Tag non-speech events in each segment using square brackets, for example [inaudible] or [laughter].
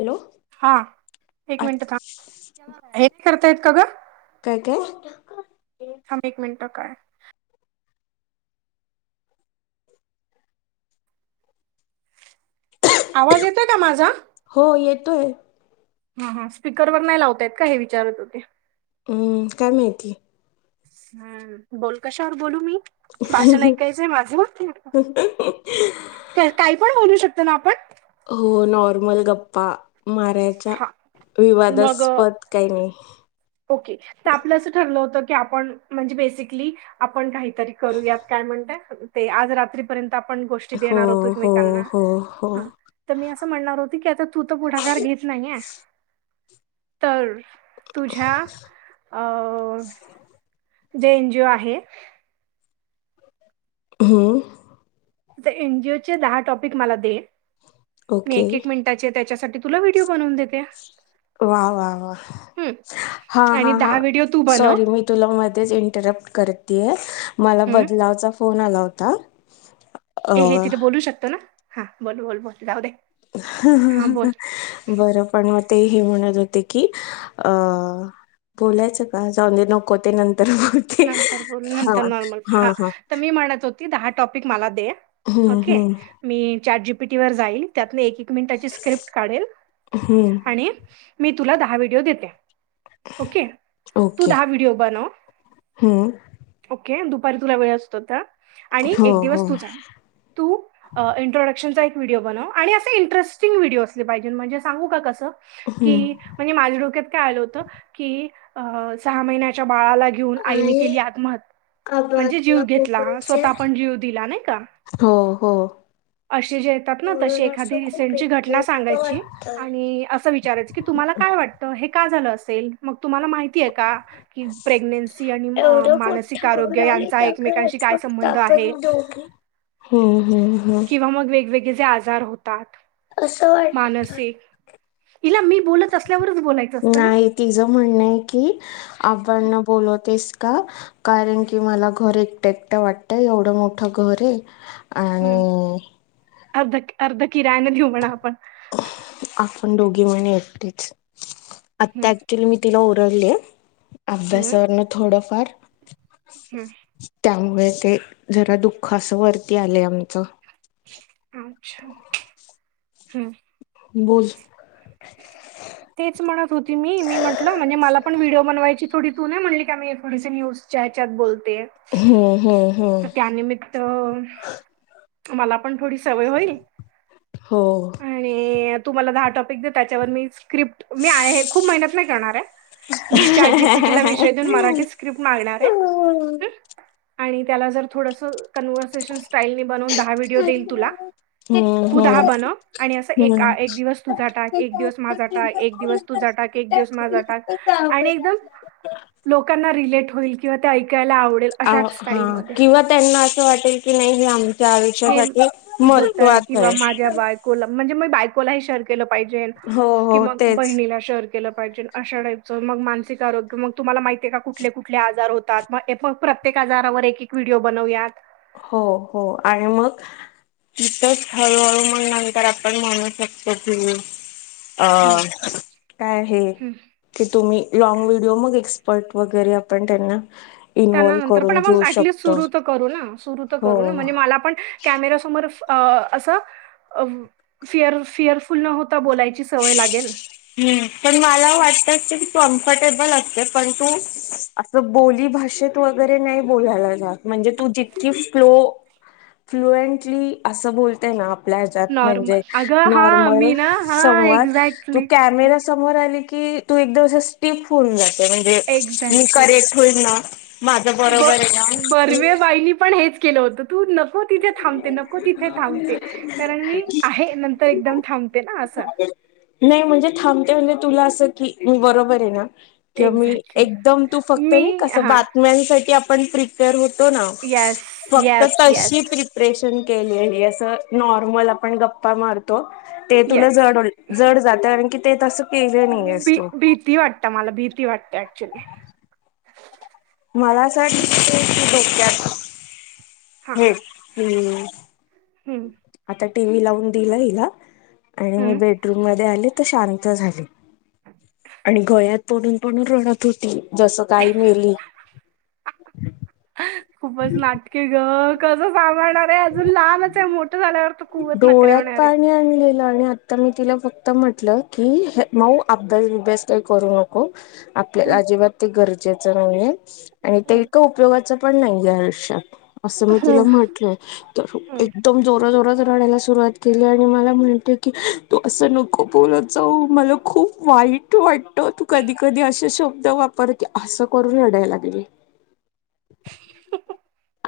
Hello हा एक आ मिनिट थांब एक करतायेत का ग? काय काय थांब एक मिनिटं काय आवाज येतोय काय माझा? हो येतोय. हा हा. स्पीकरवर नाही लावता येत का हे विचारत होते? हम्म. काय माहित. हम्म. बोल कशावर बोलू मी? भाषण ऐकायचं आहे माझ? क काही पण बोलू शकतो ना आपण? हो नॉर्मल गप्पा मारायच्या. हा मग विवादास्पद काही नाही. ओके. तर आपलं असं ठरलं होतं की आपण म्हणजे बेसिकली आपण काही तरी करूयात काय म्हणताय ते आज रात्री पर्यंत आपण गोष्टी हो देणार होतो हो एकमेकांना हो हो हा. तर मी असं म्हणणार होती की आता तू तर पुढाकार घेत नाहीये तर तुझ्या अ जे एन जी ओ आहे हम्म त्या एन जी ओ चे दहा टॉपिक मला दे मी ओके एक एक मिन टाचे त्याचे त्याच्यासाठी तुला व्हिडिओ बनवून देते. वा वा वा हं. हा हा आणि हा दहा व्हिडिओ तू बनव सॉरी मी तुला मध्येच इंटरप्ट करतेय. मला हं. बदलावचा फोन आला होता. [inaudible] ए हे तिथे बोलू शकतो ना? हा बोल बोल बोल. राहू दे. ह ह हां बोल ह बरं पण मग ते हे म्हणत होते की अ बोलायचं का जाऊंदे नको ते नंतर ब नंतर बोल नंतर नॉर्मल हा तर मी म्हणत होती दहा टॉपिक मला दे हम्म ओके हम्म मी चार जीपीटी वर जाईल त्यात एक एक मिनिटाची स्क्रिप्ट काढेल हम्म आणि मी तुला दहा व्हिडिओ देते. ओके तू दहा व्हिडिओ बनव हम ओके दुपारी तुला वेळ असतो त आणि हो एक हो दिवस तुझा तू इंट्रडक्शनचा एक व्हिडिओ बनव आणि असे इंटरेस्टिंग व्हिडीओ असले पाहिजे म्हणजे सांगू का कसं की हम्म म्हणजे माझ्या डोक्यात काय आलं होत की सहा महि्याच्या बाळाला घेऊ आईने केली आत्महत्य म्हणजे जीव घेतला स्वःता पण जीव दिला नाय का हो हो अशी जे येतात ना तशी एखादी रिसेनचीघटना सांगायची आणि असं विचारायचं की तुम्हाला काय वाटतं? हे का झालं असेल मग तुम्हाला माहितीये का प्रे मेल्सी आणि मानसिक आरोग्य यांचा एकमेकांशी काय संबंध आहे. हम्म हम्म हम्म किंवा मग वेगवेगळेे आजार होत ताट मानसिक हिला मी बोलत असल्यावरच बोलायचं असतं. ना तिज म्हणणंय की आपण न बोलवतेस. का कारण की मला घर एकटं एकटं वाटतय एवढं मोठं घर ये हम्म अर्ध अर्ध किराण घीऊ ना आपण. आपण दोघे म्ह एकटेच आता हं, ऍक्च्युली मी तिला ओरडले. अभ्यासावरनं थोडंफार हम् त्यामुळे ते जरा दुःख असं वरती आलय आमचं अच्छा हम्म बोल तेच म्हणत होती मी मी म्हटलं म्हणजे मला पण व्हिडिओ बनवायची थोडी तू नाही म्हणली का मी थोडीशी न्यूज चहच्यात बोलते हो हो [unintelligible] त त्यानिमित्त मला पण थोडी सवय होईल हो. आणि तुम्हाला दहा टॉपिक दे त्याच्यावर मी स्क्रिप्ट मी आहे खूप मेहनत नाय करणार हाय मी चा जीपीटीला विषय देऊन मराठी क्रिप मागणार हाय हं आणि त्याला जर थोडसं कन्वर्सेशन स्टाइलने बनवून दहा व्हिडिओ देईन तुला. हम्म तू दहा हम्म बनव आणि असं एका हम्म एक दिवस तुझा टाक एक दिवस माझा टाक एक दिवस तुजा टाक एक दिवस माझा टाक आणि एकदम लोकांना रिलेट होईल किंवा ते ऐकायला आवडेल आ अशाच हा स्टाईलमध्ये किंवा त्यांना असं वाटेल की नाई हे आम त्या हे आयुष्यासाठी होतंय महत्वाच किंवा हाय माझ्या बायकोला म्हणजे बायकोलाही शेअर केलं पाहिजे हो की हो मग तेच बहिणीला शेअर केलं पाहिजेल अशा टाईपचं मग मानसिक आरोग्य मग तुम्हाला माहितीय का कुठले कुठले आजार होत. ए पण [inaudible] प्रत्येक आजारावर एक एक व्हिडिओ बनवूयात हो हो आणि मग तिथेच हळूहळू मण नंतर आपण म्हणू शकतो तुम्ही हम्म, अ काय हे हम्म. की तुम्ही लॉंग व्हिडिओ मग एक्सपर्ट वगैरे आपण त्यांना त्यांना इन्वोल नंतर पण करून आपण घिऊ ऍटलीस्ट शकतो. सुरू तर करू ना. सुरु तर हो करू ना. म्हणजे मला पण कॅमेरा समोर अस फिअर फिअरफुल नव्हत बोलायची सवय लागेल. हम्म पण मला वाटत कि तु कम्फर्टेबल असते. पण तू अस बोली भाषेत वगैरे नाही बोलायला जाात‌ म्हणजे तू जितकी स्लो फ्लुएंटली अस बोलते ना आपल्या ह्याच्यात म्हणजे नॉर्मल अगं हा नॉर्मल मी ना हा संवाद तू एक्झॅक्टली कॅमेरा समोर आले की तु एकदम अशी स्टीप होऊन जाते. म्हणजे मी एक्झॅक्टली करेल होईल ना? माझं ब बरोबर आहे ना बर्वेबाईनी पण हेच केल होत. तू नको तिथे थांबते. नको तिथे थांबते. कारण मी आहे. नंतर एकदम थांबते ना अस नाही म्हणजे थांबते म्हणजे, तुला अस की मी बरोबर आहे ना. कि मी एक्झॅक्टली एकदम तू फक्त नाही मी कस हा बातम्यांसाठी आपण प्री प्रेर होतो ना येस फक्त येस तशी येस प्री प्रेपरेशन केलीये हे अस नॉर्मल आपण गप्पा मारतो. ते तुला येस जड होईल. जड जात आणि आणखी ते तस केल नाहीेयस तु. किती वाट आता मला भीती वाटते ऍक्च्युअली. मला अस वाट की डोक्यात हा हे हम्म हम्म आता टी व्ही लावून दिला हिला. आणि मी हम्म. बेडरूम मध्ये आले तर शांत झाली. आणि गळ्यात पडून पडून रडत होती. जस का आई मेली. खूपच नाटकी ग. कस साभाळनार. ते अजून लाहानच आहे. मोठ झाल्यावर तो कुवत नकरे डोळ्यात होणारे. [unintelligible] आणि आता मी तिला फक्त म्हटल की, हे माऊ अभ्यास बिभ्यास काही करू नको. आपल्याला हम्म, अजिबात ते गरज नाही आणि हम्म, उपयोगाच पण नाहीे आयुष्यात. अस मी तिला हम्म, म्हटल. तर हम्म. एकदम जोरा-जोराच रडायला सुरुवात केली आणि मला म्हणते की तू अस नको बोलत जाऊ. मला खूप वाईट वाटत. तू कधी कधी अशे शब्द वापर ती अस करून रडायला लागली.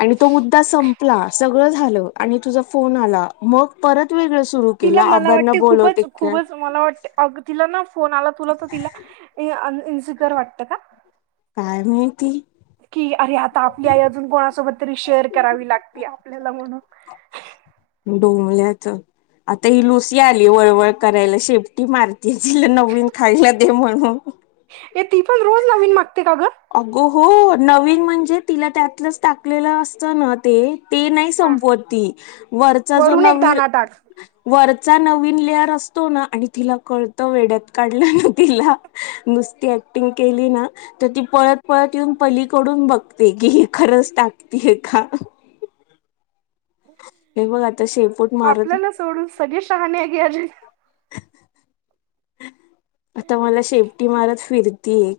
आणि तो मुद्दा संपला. सगळ झाल. आणि तुझा फोन आला. मग परत वेगळ सुरू केल. आबांना बोलवते का काय. तुम्हाला वाटतय अग तिला ना फोन आला तुला तर तिला अन इन्सिक्युर वाटत का? काय माहिती. की अरे आता आपली आई अजून कोणासोबत तरी शेअर करावी लागतीय आपल्याला म्हणून. डोंबल्याच आता ही लुसी आली वळवळ करायला. शेपटी मारती तिला नवीन खायला दे म्हणून. ए ती पण रोज नवीन मागते का ग? अगो हो, नवीन म्हणजे तिला त्यातलच टाकलेल असत ना ते ते नाही हा. संपवत ती‌. वरचा जो वरून एक नवीर दाना टाक वरचा नवीन लेअर असतो ना, आणि तिला कळत वेड्यात काढलेल तिला. नुसती ऍक्टिंग केली ना तर ती पळत -पळत येऊन पलीकडून बघते की खरंच टाकतेय का? हे बघ आता शेपूट मारत आपल्याला सोडून सगळे शहाणे या जगा [inaudible] आता मला शेपटी मारत फिरतीये.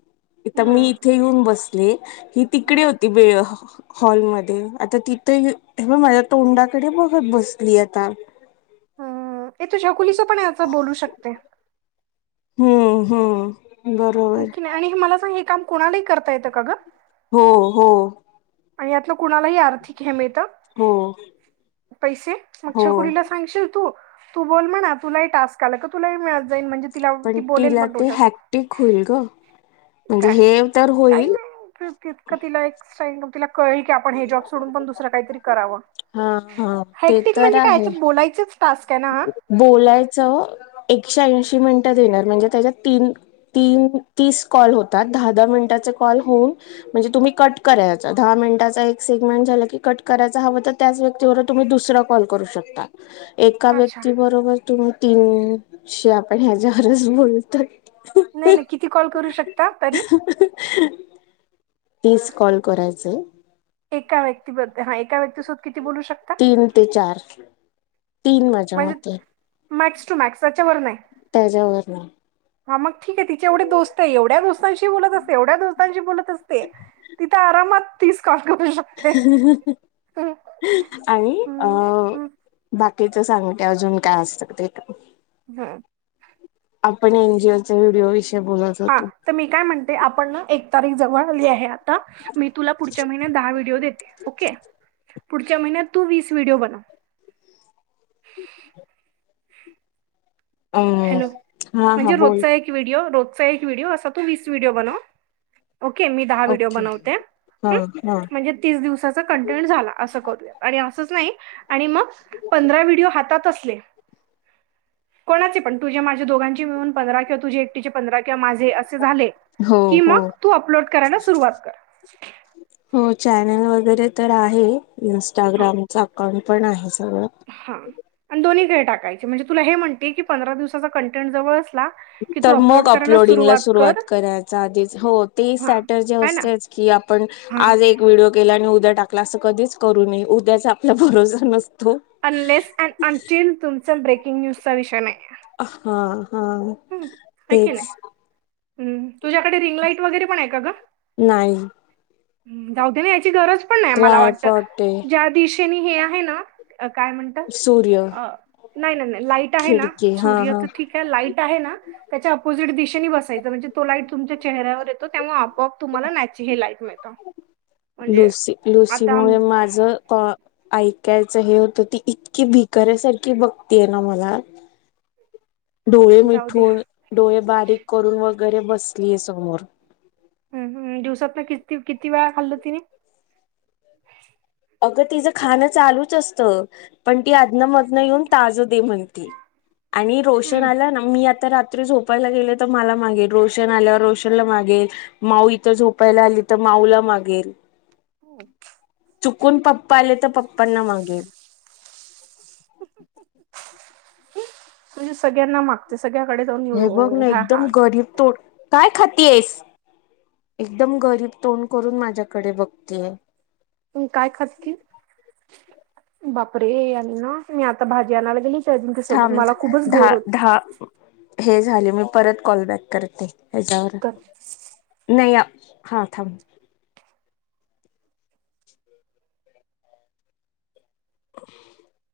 इथं मी हम्म. इथे येऊन बसले. ही तिकडे हम्म. होती बे [unintelligible] हॉलमध्ये आता तिथे यू-हे ब माझ्या तोंडाकडे बघत बसली आता, हा ये तू छकुलीच पण यात बोलू शकते. हम्म- हम्म हो बरोबर की नाही आणि मला सांग हे काम कोणालाही करता येतं का ग? हो -हो आणि यातन कुणालाही आर्थिक हे मिळत, हो पैसे मग हो छकुलीलाच सांगशील तू, तू बोल म्हणा तुलाही टास्क ला का [unintelligible] तुलाही मिळत जाईल म्हणजे तिला ती बोलेल म तुझ्या सोबत, ठीक होईल, ग म्हणजे हे तर काही होईल, नाही तितकं तिला एक स -तिला कळेल की, की आपण हे जॉब सोडून पण दुसर काहीतरी करावं. हा हा ते हेक्टिक तर म्हणजे काय आहे बोलायचंच, टास्क आहे ना हा, बोलायचं एकशे ऐंशी मिनिटं देणार म्हणजे त्याच्यात तीन तीन, तीस कॉल होतात दहा- दहा मिनिटाचे कॉल होऊन, म्हणजे तुम्ही कट करायच दहा मिनिटाचा एक सेगमेंट झालं की कट करायच हवं तर त्याच व्यक्तीबरोबर तुम्ही दुसरा काॅल करू शकता. एका अच्छा व्यक्ती बरोबर तुम्ही तीनशे आपण ह्याच्यावरच बोलतोय. [inaudible] नाही -नाही किती कॉल करू शकता तरी? तीस कॉल करायचे. एका व्यक्तीबद्द- ह एका व्यक्तीसोबत किती बोलू शकता? तीन ते चार, तीन माझ्या म्हणजे मते, मॅक्स टू मॅक्स त्याच्या वर नाही. त्याच्यावरन हा मग ठीक आहे तिचे एवढे दोस्त आहे, एवढ्या दोस्तांशी बोलत असते, एवढ्या दोस्तांशी बोलत असते. तिथं आरामात तीस काॅल करू शकतो. [inaudible] आणि अ हम्म, बाकीच सांगते अजून काय असतं ते, का हम आपण एनजीओ चा व्हिडिओ विषयी बोलत हा होतो. तर मी काय म्हणते, आपण ना एक तारीख जवळ आली आहे. मी तुला पुढच्या महिन्यात दहा व्हिडओ देते. ओके पुढच्या महिन्यात तू वीस व्हिडीओ बनव. अम हॅलो, हा हा म्हणजे बोल रोजचा एक व्हिडिओ, रोजचा एक व्हिडिओ असा तू वीस व्हिडिओ बनव. ओके मी दहा व्हिडिओ ओके बनवते हा हम्म, हा म्हणजे तीस दिवसाचा कंटेन्यू झाला असं करूया आणि असच नाही आणि मग पंधरा व्हिडिओ हातात असले. कोणाचे पण तुझ्या माझ्या दोघांची मिळून, पंधरा किंवा तुझ एकटीचे पंधरा किंवा माझे असे झाले हो की, हो मग तू अपलोड करायला सुरुवात कर, हो चॅनल वगैरे तर आहे. इन्स्टाग्रामचा अकाउंट पण आहे सगळं, हा आणि दोन्ही कडे टाकायचे म्हणजे तुला हे म्हणते की पंधरा दिवसाचा कंटेंट जवळ असला - तर मग अपलोडिंगला सुरुवात करायचा आधीच हो ते सॅटर्जे असतेच की आपण हा आज एक व्हिडिओ केला आणि उद्या टाकला असं कधीच करू नये उद्याचा आपला भरोसा नसत अनलेस अँड अटिल तुमचा ब्रेकिंग न्यूजचा विषय नाय. हा हा हाय की तेच नाय हम्म [unintelligible] तुझ्याकडे रिंगलाईट वगैरे पण आहे का ग नाही जाऊ दे ना ह्याची गरज [unintelligible] मला ड्राय वाटतं पॉट आहे. ज्या दिशी त्यांनी हे आहेना काय म्हणतात सूर्य अ नाय नाय लाईट लाईट आहे ना खिडकी हा हा सूर्याचं ठीक आहे लाईट आहे ना - त्याच्या अपोजिट दिशेने बसायचं म्हणजे तो लाईट तुमच्या चेहऱ्यावर येतो त्यामुळे आपोआप तुम्हाला नॅची हे लाईट मिळतं. म्हणजे लुसी लुसी आता आम मुळे माझ का ऐकायचं हे होतं ती इतकी भिकऱ्यासारखी बघतीय ना मला. डोळे जाऊ द्या. मिटून डोळे बारीक करून वगैरे बसलीये समोर हम हम दिवसातन किती किती वेळा खाल्ल तिने अगं तिचं खाणं चालूच असतं पण ती अधन मधन येऊन ताज दे म्हणती आणि रोशन हं. आला ना मी आता रात्री झोपायला गेले तर मला मागेल रोशन आल्यावर रोशन ला मागेल. माऊ इथं झोपायला आली तर माऊला मागेल. [unintelligible] चुकून पप्पा आले तर पप्पांना मागेल. तुझे सगळ्यांना माग. सगळ्याकडे दोन हे बघ ना एकदम गरीब तो. काय खाती येस एकदम गरीब तोंड करून माझ्याकडे बघतीये. प काय खात की बापरे आणि ना मी आता भाजी आणायला गेली. त्या अजिंक्य सोबत थम मला खूपच धा बोर होत धा हे झाले मी परत कॉलबॅक करते हच्यावर कर न या हा थांब [inaudible]